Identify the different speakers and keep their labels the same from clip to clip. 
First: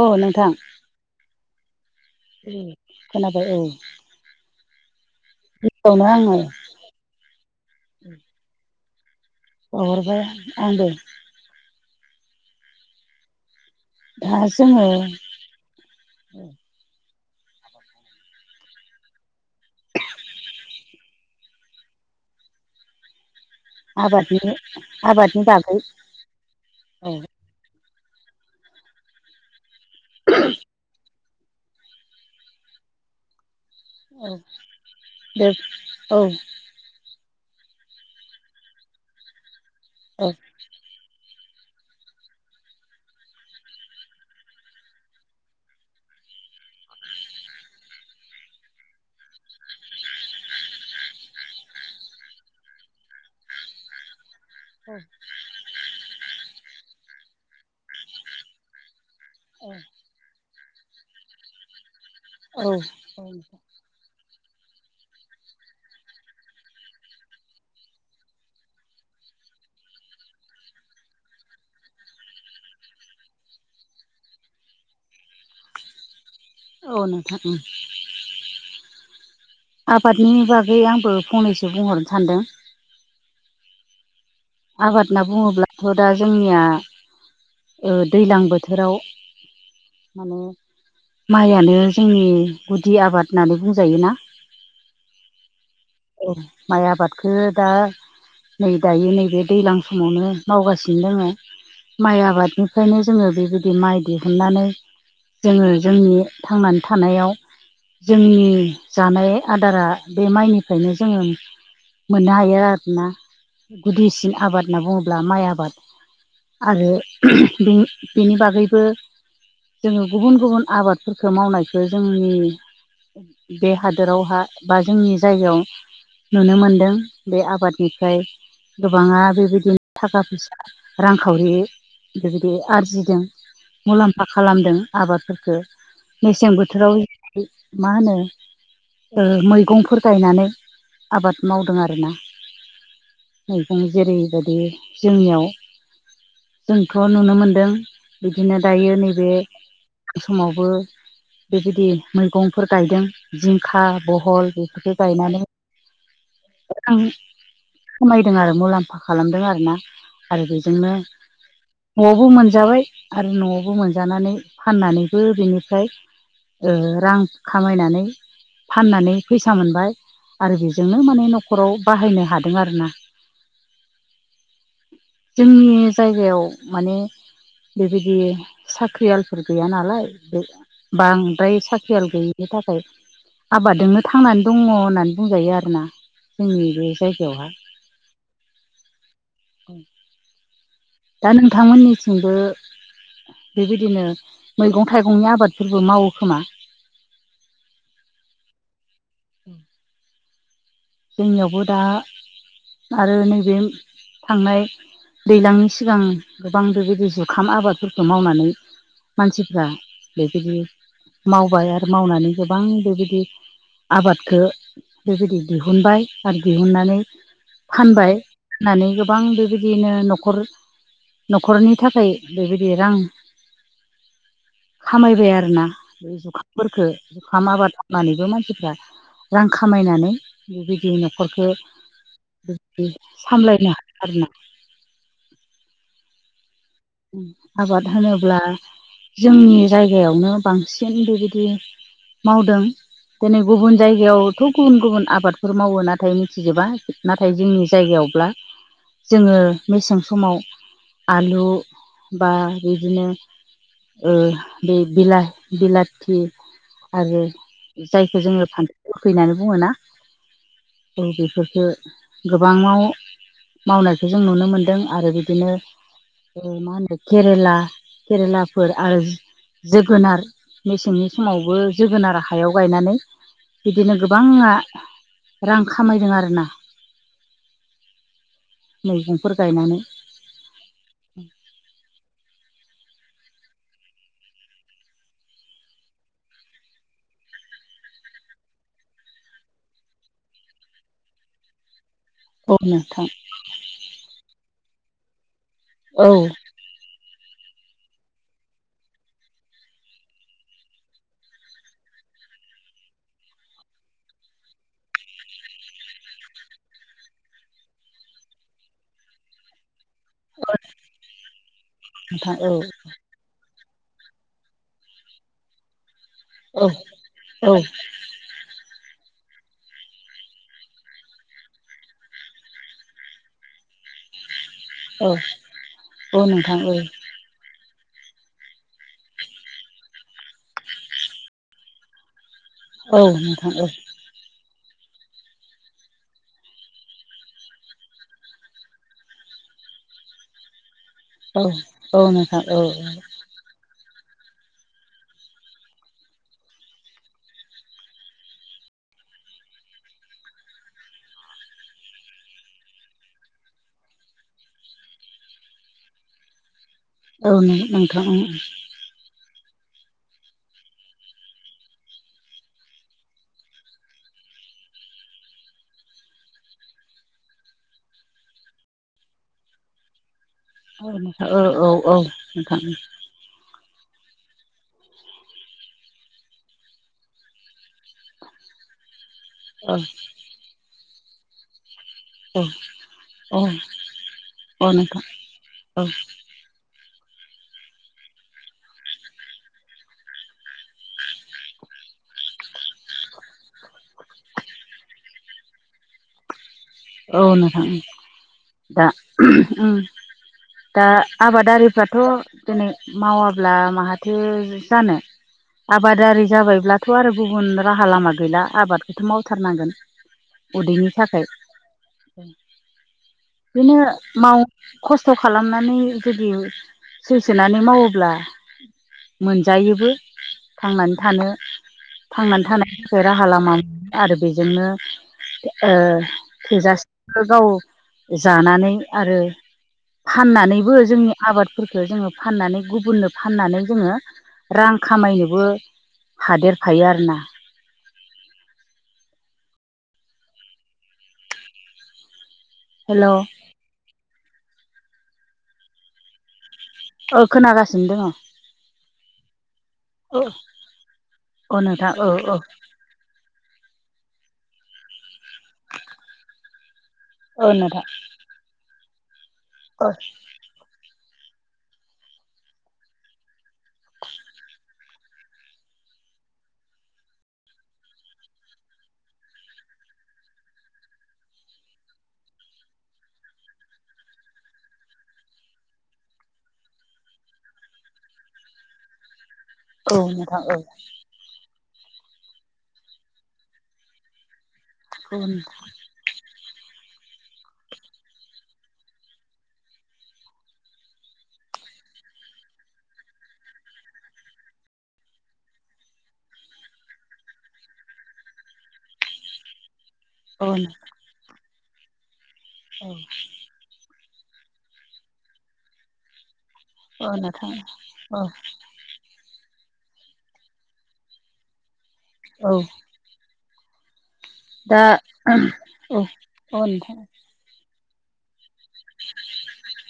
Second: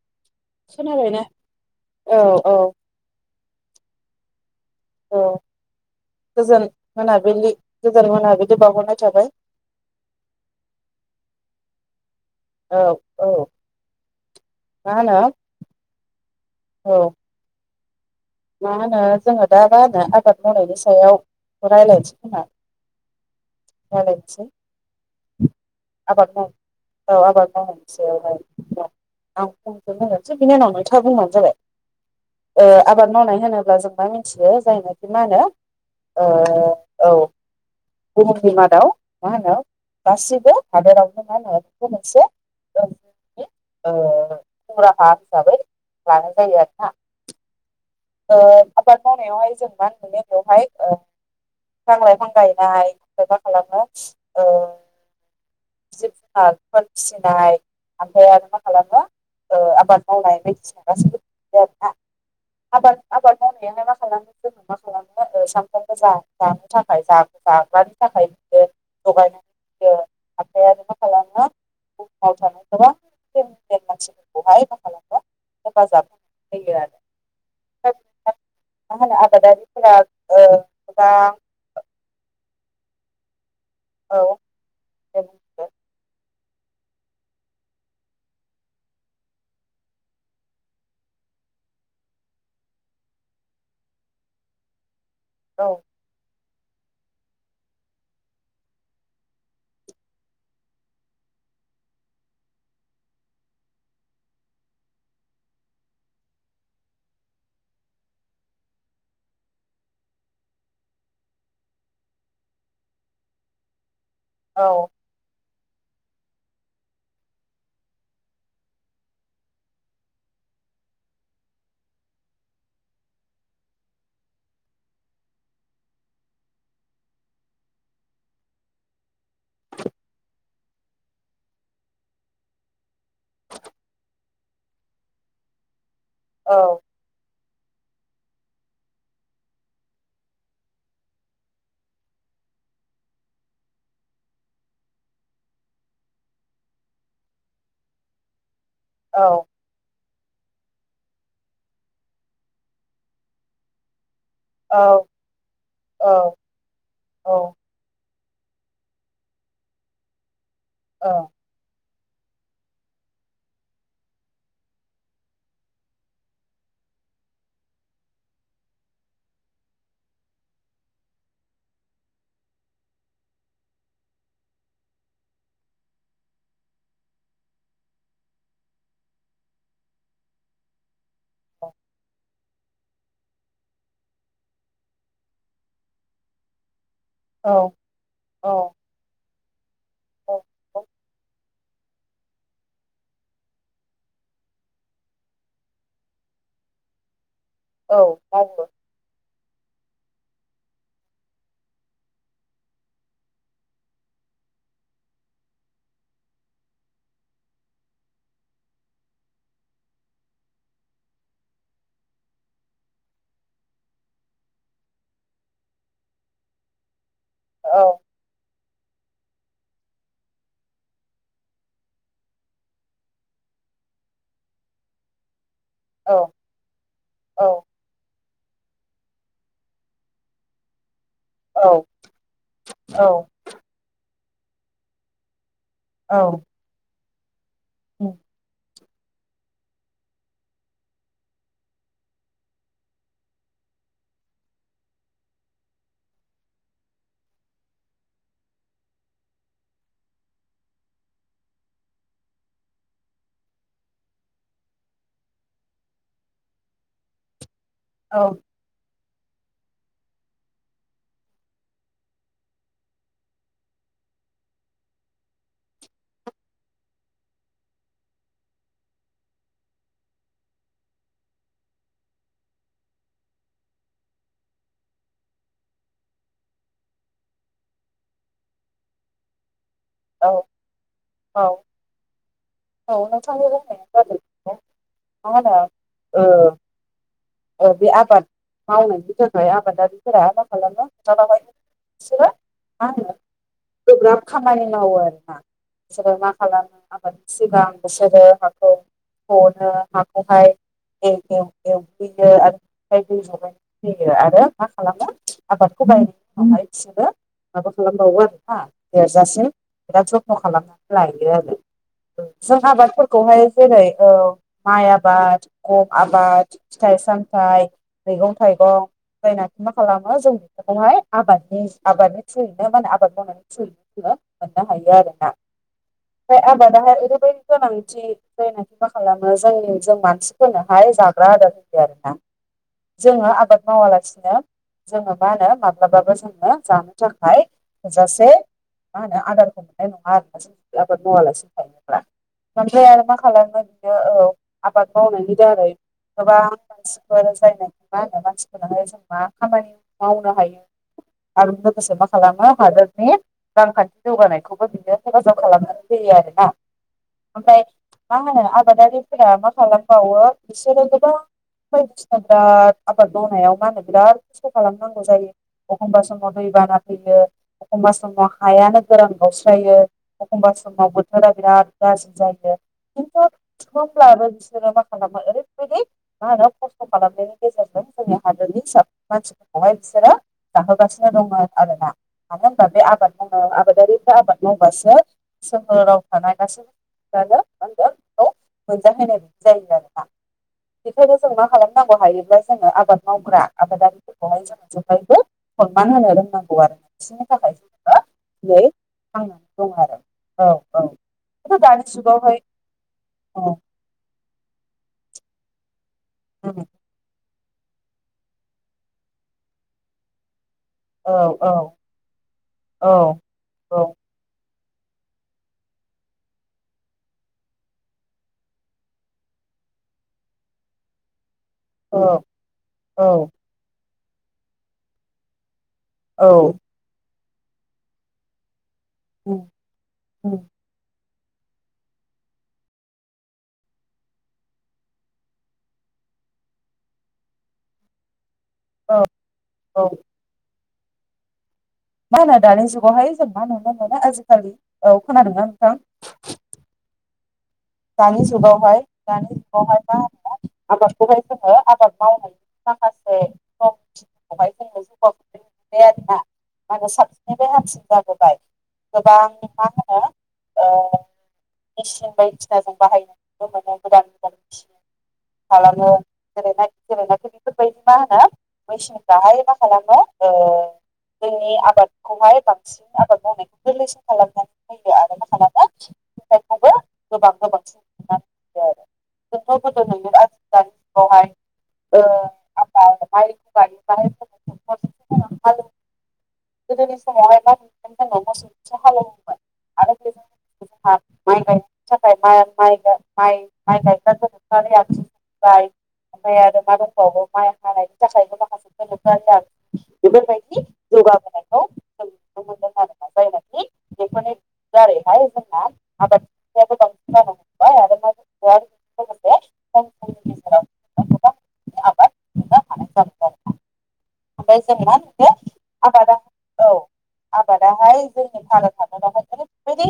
Speaker 1: अ नंगौ
Speaker 2: खोनाबाय ना
Speaker 1: औ खोनाबाय औ
Speaker 2: औ
Speaker 1: गिबियावनो आङो
Speaker 2: गोजोन मोनाबिलि गोजोन मोनाबिलि बावहरनाय थाबाय
Speaker 1: बावहरबाय आंबो
Speaker 2: औ औ
Speaker 1: दा जोङो
Speaker 2: मा होनो औ मा होनो जोङो दा मा होनो आबाद मावनायनि सायाव रायज्लायनोसै खोमा जाय
Speaker 1: आबादनि आबादनि बागै
Speaker 2: आबाद औ आबाद सायावहाय आं खमखौ होनोसै बिनि उनाव नोंथाङा बुंनो जाबाय आबाद मावनाय होनोबा अब्ला जोंबा
Speaker 1: औ
Speaker 2: मिथियो जायनाखि मा होनो
Speaker 1: दे
Speaker 2: औ बुहुमनि मादाव मा होनो
Speaker 1: औ
Speaker 2: गासिबो हादोरावनो मा खम [unintelligible] खराहा हिसाबै लानाय जायो आरोना आबाद मावनायावहाय जों मा मोनो बेवहाय गां लायफां गायनाय मा खालामो
Speaker 1: औ
Speaker 2: फोर फिसिनाय ओमफ्राय आरो मा खालामो आबाद मावनाय
Speaker 1: औ
Speaker 2: आबाद आबाद मावनायालाय मा खालामो जोङो मा खालामो सामफ्रामबो जा जानो थाखाय जखौ जाग्रानो थाखाय बि जगायनानै आमफ्राय आरो मा खालामो बुहुमाव थानाय गोबां मानसिफोरखौहाय बाहा हेफाजाब हो होयो आरो मा
Speaker 1: [inaudible]
Speaker 2: होनो आबादारिफोरा ओ
Speaker 1: आबादनि बागै आंबो
Speaker 2: गोबां
Speaker 1: फंनैसो बुंहरनो सानदों
Speaker 2: औ
Speaker 1: आबाद
Speaker 2: दे
Speaker 1: होनना
Speaker 2: बुंदो
Speaker 1: बुङोब्लाथ' दा जोंनिया दैज्लां बोथोराव माने माइयानो जोंनि गुदि आबाद होननानै बुंजायोना
Speaker 2: औ
Speaker 1: औ माइ आबादखौ दा नै दायो नैबे दैज्लां समावनो मावगासिनो दोङो माइ आबादनिफ्रायनो जोङो बेबायदि माइ दिहुननानै जोङो जोंनि थांनानै थानायाव जोंनि जानाय आदारा बे माइनिफ्रायनो जोङो मोननो हायो आरोना गुदिसिन आबाद होनना
Speaker 2: औ
Speaker 1: बुङोब्ला माइ आबाद आरो बेनि बागैबो जोङो गुबुन गुबुन आबादफोरखौ मावनायखौ जोंनि बे हादोरावहा बा जोंनि जायगायाव नुनो मोनदों बे आबादनिफ्राय गोबाङा बेबायदिनो थाखा फैसा रांखावरि बेबायदि आरजिदों मुलाम्फा खालामदों आबादफोरखौ मेसें
Speaker 2: औ
Speaker 1: बोथोराव मा होनो ओ मैगंफोर गायनानै आबाद मावदों आरोना मैगं जेरै बेबायदि जोंनियाव जोंथ' नुनो मोनदों बिदिनो दायो
Speaker 2: औ
Speaker 1: नैबे समावबो बेबायदि मैगंफोर गायदों जिंखा बहल बेफोरखौ
Speaker 2: औ
Speaker 1: गायनानै
Speaker 2: औ
Speaker 1: रां
Speaker 2: औ
Speaker 1: खामायदों आरो मुलाम फा खालामदों आरोना आरो बेजोंनो न'आवबो मोनजाबाय आरो न'आवबो मोनजानानै फाननानैबो बेनिफ्राय ओ रां खामायनानै फाननानै फैसा मोनबाय आरो बेजोंनो माने न'खराव बाहायनो हादों आरो ना
Speaker 2: [inaudible]
Speaker 1: जोंनि जायगायाव माने बेबायदि साख्रियालफोर गैया नालाय बे बांद्राय साखियाल गैयि थाखाय खाय आबादोंनो थांनानै दङ होननानै बुंजायो आरोना जोंनि बे जायगायावहा
Speaker 2: औ औ
Speaker 1: [unintelligible]
Speaker 2: [unintelligible]
Speaker 1: दा नोंथांमोननिथिंबो बेबायदिनो मैगं थाइगंनि आबादफोरबो मावोखोमा
Speaker 2: औ मावो
Speaker 1: [unintelligible] जोंनियावबो दा आरो नैबे थांनाय दैज्लांनि सिगां गोबां बेबायदि जुखाम आबादफोरखौ मावनानै मानसिफ्रा बेबायदि मावबाय आरो मावनानै गोबां बेबायदि आबादखौ बेबायदि दिहुनबाय आरो दिहुननानै
Speaker 2: औ
Speaker 1: फानबाय फाननानै बां बेबायदिनो न'खर न'खरनि थाखाय बेबायदि रां खामायबाय आरोना
Speaker 2: औ
Speaker 1: बे जुखामफोरखौ जुखाम
Speaker 2: औ
Speaker 1: आबाद मावनानैबो मानसिफ्रा रां खामायनानै बेबायदि न'खरखौ
Speaker 2: औ
Speaker 1: बेबायदि
Speaker 2: औ
Speaker 1: सामलायनो हायो आरो ना
Speaker 2: औ
Speaker 1: आबाद
Speaker 2: उम,
Speaker 1: होनोब्ला जोंनि जायगायावनो बांसिन बेबायदि मावदों दिनै गुबुन जायगायावथ गुबुन गुबुन आबादफोर मावो नाथाय मिथिजोबा नाथाय जोंनि जायगायाव अब्ला जोङो मेसें समाव आलु बा बिदिनो ओ बे बिला बिलाथि आरो
Speaker 2: औ
Speaker 1: जायखौ जोङो फानथो [unintelligible] गोखै होननानै बुङोना औ बेफोरफोरखो गोबां माव मावनायखौ जों नुनो मोनदों आरो बिदिनो ओ मा होनो केरेला केरेलाफोर आरो जोगोनार मेसेंनि समावबो जोगोनार हायाव गायनानै बिदिनो गोबांआ रां खामायदों आरोना
Speaker 2: [inaudible]
Speaker 1: मैगंफोर गायनानै
Speaker 2: औ औ औ नोंथांनि बुंनायानो जादों मा होनो बे आबाद मावनायनि थाखाय आबादारिफोरा मा खालामो माय बिसोरो
Speaker 1: औ नोंथां
Speaker 2: माहोनो गोब्राब खामानि खामानि मावो आरोना
Speaker 1: औ
Speaker 2: बिसोरो मा खालामो आबाद सिगां बिसोरो हाखौ हनो हाखौहाय एव एव एव [unintelligible] यो आरो मा खालामो आबादखौ गायनायनि उनावहाय बिसोरो माबा खालामबावो आरो हा देरजासिम बिराद जथ्न' खालामनानै लायो आरो
Speaker 1: नोंथां औ
Speaker 2: जों आबादफोरखौहाय जेरै औ माइ आबाद गम आबाद
Speaker 1: औ
Speaker 2: फिथाइ
Speaker 1: औ
Speaker 2: सामथाइ मैगं थाइगं जायनाखि मा खालामो जों बेफोरखौहाय आबादनि आबादनि थ्रुयैनो माने आबाद मावनायनि थ्रुयैनो जोङो मोननो हायो आरोना
Speaker 1: औ
Speaker 2: ओमफ्राय
Speaker 1: नोंथां औ
Speaker 2: आबादाहाय ओरैबायदि गोनां दि जायनाखि मा खालामो जोंनि जों मानसिफोरनोहाय जाग्रा आदार होयो आरो ना
Speaker 1: औ
Speaker 2: जोङो
Speaker 1: नोंथां
Speaker 2: आबाद
Speaker 1: औ
Speaker 2: मावालासिनो जोङो मा होनो माब्लाबाबो जोङो जानो थाखाय थोजासे मा होनो आदारखौ मोननाय नङा आरो ना जों [unintelligible]
Speaker 1: औ नोंथां औ
Speaker 2: ओमफ्राय आरो मा खालामोन यो औ आबाद मावनायनि दारै गोबां मानसिफोर [unintelligible] मा होनो मानसिफोराहाय जों मा खामानि मावनो हायो आरो लोगोसे मा खालामो हादोरनि रांखान्थि जौगानायखौबो बिदिनो हेफाजाब खालामनानै होयो यो आरोना
Speaker 1: औ
Speaker 2: ओमफ्राय
Speaker 1: नोंथां
Speaker 2: मा होनो आबादारिफोरा मा खालामबावो बिसोरो गोबां बायदिसिना बिराद आबाद मावनायाव मा होनो बिराद खस्थ' खालामनांगौ जायो अखमबा समाव दै बाना फैयो अखमबा समाव हायानो गोरान गावस्रायो अखमबा समाव
Speaker 1: औ नोंथां
Speaker 2: बोथोरा
Speaker 1: औ औ
Speaker 2: बिराद
Speaker 1: औ
Speaker 2: गाज्रि जायो
Speaker 1: नोंथां
Speaker 2: खिन्थु थुख्रब्लाबो बिसोरो मा खालामो ओरैबायदि मा होनो खस्थ' खालामनायनि गेजेरजों जोंनि हादोरनि मानसिफोरखौहाय
Speaker 1: औ
Speaker 2: बिसोरो जाहो गासिनो दङ आरो ना मानो होनबा बे आबाद
Speaker 1: औ
Speaker 2: मावनो आबादारिफोरा आबाद मावबासो
Speaker 1: नोंथां औ
Speaker 2: सोहोराव थानाय गासैबो [unintelligible] मोनजाहोनाय बायदि जायो आरोना बेखायनो जों मा खालामनांगौ हायोब्ला जोङो आबाद मावग्रा आबादारिफोरखौहाय जोङो जेब्लायबो [unintelligible] मान होनो रोंनांगौ आरो
Speaker 1: औ
Speaker 2: बिसोरनि थाखाय
Speaker 1: नोंथां ओं
Speaker 2: जोङो दिनै
Speaker 1: दा
Speaker 2: थांनानै
Speaker 1: [unintelligible]
Speaker 2: दं
Speaker 1: उम
Speaker 2: आरो औ औ
Speaker 1: दा
Speaker 2: खिन्थु दानि
Speaker 1: आबादारिफ्राथ'
Speaker 2: जुगावहाय
Speaker 1: दिनै
Speaker 2: औ
Speaker 1: मावाब्ला माहाथो जानो आबादारि जाबायब्लाथ' आरो गुबुन राहा लामा गैला आबादखौथ' मावथारनांगोन उदैनि
Speaker 2: औ
Speaker 1: थाखाय
Speaker 2: औ औ
Speaker 1: बिनो
Speaker 2: औ
Speaker 1: माव खस्थ' खालामनानै जुदि सैसोनानै मावोब्ला मोनजायोबो थांनानै थानो थांनानै थानायनि
Speaker 2: औ
Speaker 1: राहा लामा मोनो आरो बेजोंनो ओ
Speaker 2: औ
Speaker 1: थोजासे गाव जानानै आरो फाननानैबो जोंनि आबादफोरखौ जोङो फाननानै गुबुननो फाननानै जोङो रां खामायनोबो हादेर फायो आरो ना
Speaker 2: औ औ मा होनो दानि
Speaker 1: हेल'
Speaker 2: जुगावहाय जों मा नुनो मोनो आजिखालि औ खोनादों ना नोंथां
Speaker 1: ओ खोनागासिनो दङ
Speaker 2: दानि जुगावहाय दानि जुगावहाय मा
Speaker 1: औ
Speaker 2: होनो आबादखौहाय जोङो
Speaker 1: औ
Speaker 2: आबाद
Speaker 1: नोंथां औ औ
Speaker 2: मावनायनि माखासे [unintelligible] मा होनो
Speaker 1: औ
Speaker 2: साबसिननिफ्राय हामसिन
Speaker 1: नोंथां
Speaker 2: जाबोबाय गोबां मा होनो
Speaker 1: [unintelligible]
Speaker 2: [unintelligible] [unintelligible] बेफोरबायदि मा होनो [unintelligible] मा खालामो ओ। जोंनि आबादखौहाय बांसिन आबाद मावनायखौ गोरलैसिन खालामनानै होयो आरो मा खालाम। [unintelligible] गोबां गोबां सम आरो
Speaker 1: औ नोंथां
Speaker 2: जोंथ'
Speaker 1: औ
Speaker 2: गोदो [unintelligible] दानि जुगावहाय। [unintelligible]
Speaker 1: गुबन
Speaker 2: जोङो हालेव गोदोनि समावहाय मा नुदों जोङो मोसौजोंसो हालेवबोबाय आरो बेजों। [unintelligible] माइ गायनाय थाखाय माइ माइ माइ गायग्रा [unintelligible] ओमफाय आरो मा दंबावो बो माइ हानायनि थाखायबो माखासे गोनोखोआरि आगजु। बेफोर
Speaker 1: औ
Speaker 2: बायदि जौगाबोनायखौ जों
Speaker 1: औ।
Speaker 2: बेफोरनो दारैहाय जोंना आबाद।
Speaker 1: औ
Speaker 2: बांसिन जानो
Speaker 1: नोंथां
Speaker 2: हमबाय आरो मा
Speaker 1: औ।
Speaker 2: लोगोसे खम समनि गेजेराव गोबां आबाद
Speaker 1: औ।
Speaker 2: ओमफाय जों
Speaker 1: दा
Speaker 2: मा होनखो
Speaker 1: औ
Speaker 2: आबादा औ आबादा हाय जोंनि भारत हादरावहाय ओरैबायदि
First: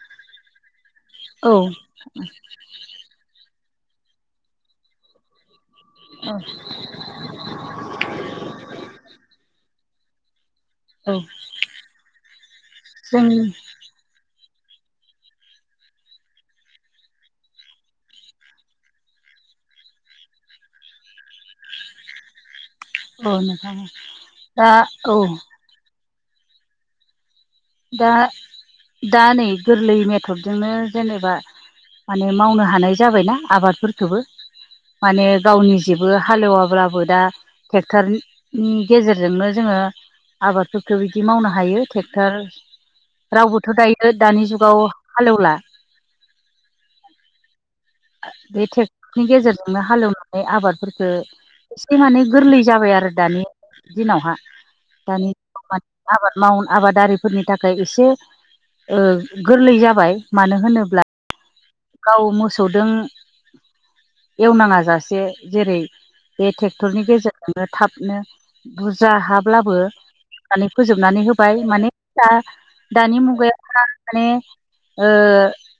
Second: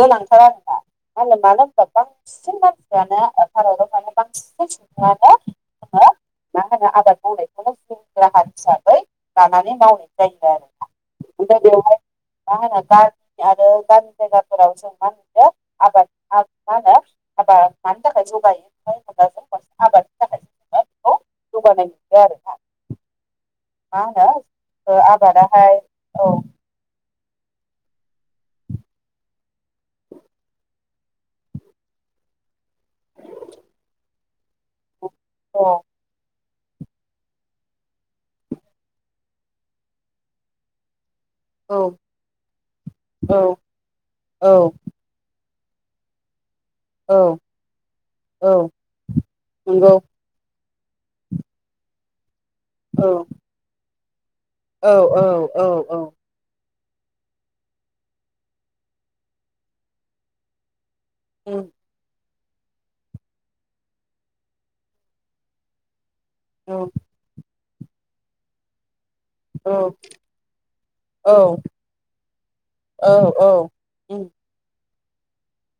Speaker 2: गोनांथार आरोना मा होनो
Speaker 1: औ
Speaker 2: मानो होनबा बांसिन मानसियानो भारताव थानाय बांसिन सुबुंङानो। मा होनो आबाद मावनायखौनो जिउ राहा हिसाबै लानानै मावो। जायो आरो ना
Speaker 1: औ
Speaker 2: ओमफ्राय बेवहाय मा होनो
Speaker 1: जों
Speaker 2: [unintelligible] आरो गामि जायगा फोराव जों मा नुखो। आबाद मा होनो आबाद मानि थाखाय जौगायो आबादनि थाखाय। [unintelligible] जौगानाय नुदों आरो ना।
Speaker 1: औ नोंथां
Speaker 2: मा
Speaker 1: दा
Speaker 2: होनो
Speaker 1: औ
Speaker 2: आबादाहाय औ
Speaker 1: दा दा नै गोरलै मेथदजोंनो जेनेबा। माने मावनो हानाय जाबायना आबादफोरखौबो माने
Speaker 2: औ
Speaker 1: गावनि जेबो हालेवा ब्लाबो दा ट्रेक्ट'रनि गेजेरजोंनो जोङो आबादफोरखौ। दि मावनो
Speaker 2: औ
Speaker 1: हायो ट्रेक्टर
Speaker 2: औ
Speaker 1: रावबोथ' दायो दानि जुगाव हालेव ला‌
Speaker 2: औ
Speaker 1: बे
Speaker 2: औ
Speaker 1: ट्रेक्टरनि गेजेरजोंनो
Speaker 2: नंगौ
Speaker 1: हालेवनानै आबादफोरखौ एसे माने गोरलै जाबाय
Speaker 2: औ
Speaker 1: आरो दानि दिनावहा।
Speaker 2: औ औ
Speaker 1: दानि
Speaker 2: औ औ
Speaker 1: आबाद मावनाय आबादारिफोरनि थाखाय एसे गोरलै जाबाय मानो होनोब्ला
Speaker 2: उम
Speaker 1: मोसौदों एवनाङा जासे जेरै बे
Speaker 2: उम
Speaker 1: ट्रेक्टरनि गेजेरजोंनो थाबनो बुरजा हा
Speaker 2: औ
Speaker 1: ब्लाबो नानै फोजोबनानै
Speaker 2: औ
Speaker 1: होबाय माने दा दानि
Speaker 2: औ औ
Speaker 1: मुगायाव
Speaker 2: उम
Speaker 1: माने।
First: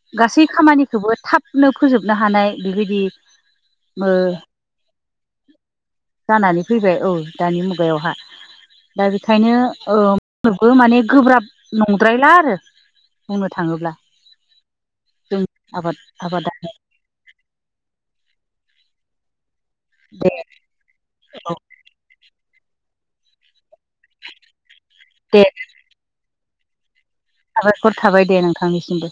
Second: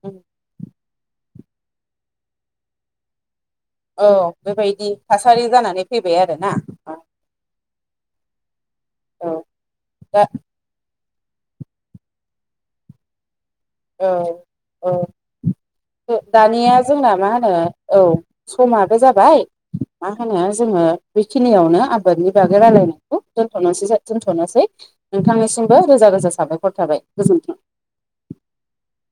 Speaker 2: उम
Speaker 1: गासै खामानिखौबो थाबनो फोजोबनो हानाय बेबायदि
Speaker 2: औ बेबायदि थासारि जानानै फैबाय आरोना
Speaker 1: जानानै फैबाय औ दानि मुगाव बिायावहा दा
Speaker 2: औ
Speaker 1: बेखायनो
Speaker 2: दा
Speaker 1: माने गोब्राब नंद्रायला आरो बुंनो थाङोब्ला
Speaker 2: औ औ
Speaker 1: जों आबाद आबादा
Speaker 2: दानिया जोंना मा होनो औ समाबो जाबाय मा
Speaker 1: दे
Speaker 2: होनो जोङो
Speaker 1: औ
Speaker 2: बेखिनियावनो आबादनि। नि बागै रायलायनायखौ दोनथ'नोसै दोन्थ'नोसै
Speaker 1: दे
Speaker 2: नोंथांनिसिमबो रोजा रोजा साबायखर थाबाय। गोजोन्थों
Speaker 1: साबायखर थाबाय दे नोंथांनिसिमबो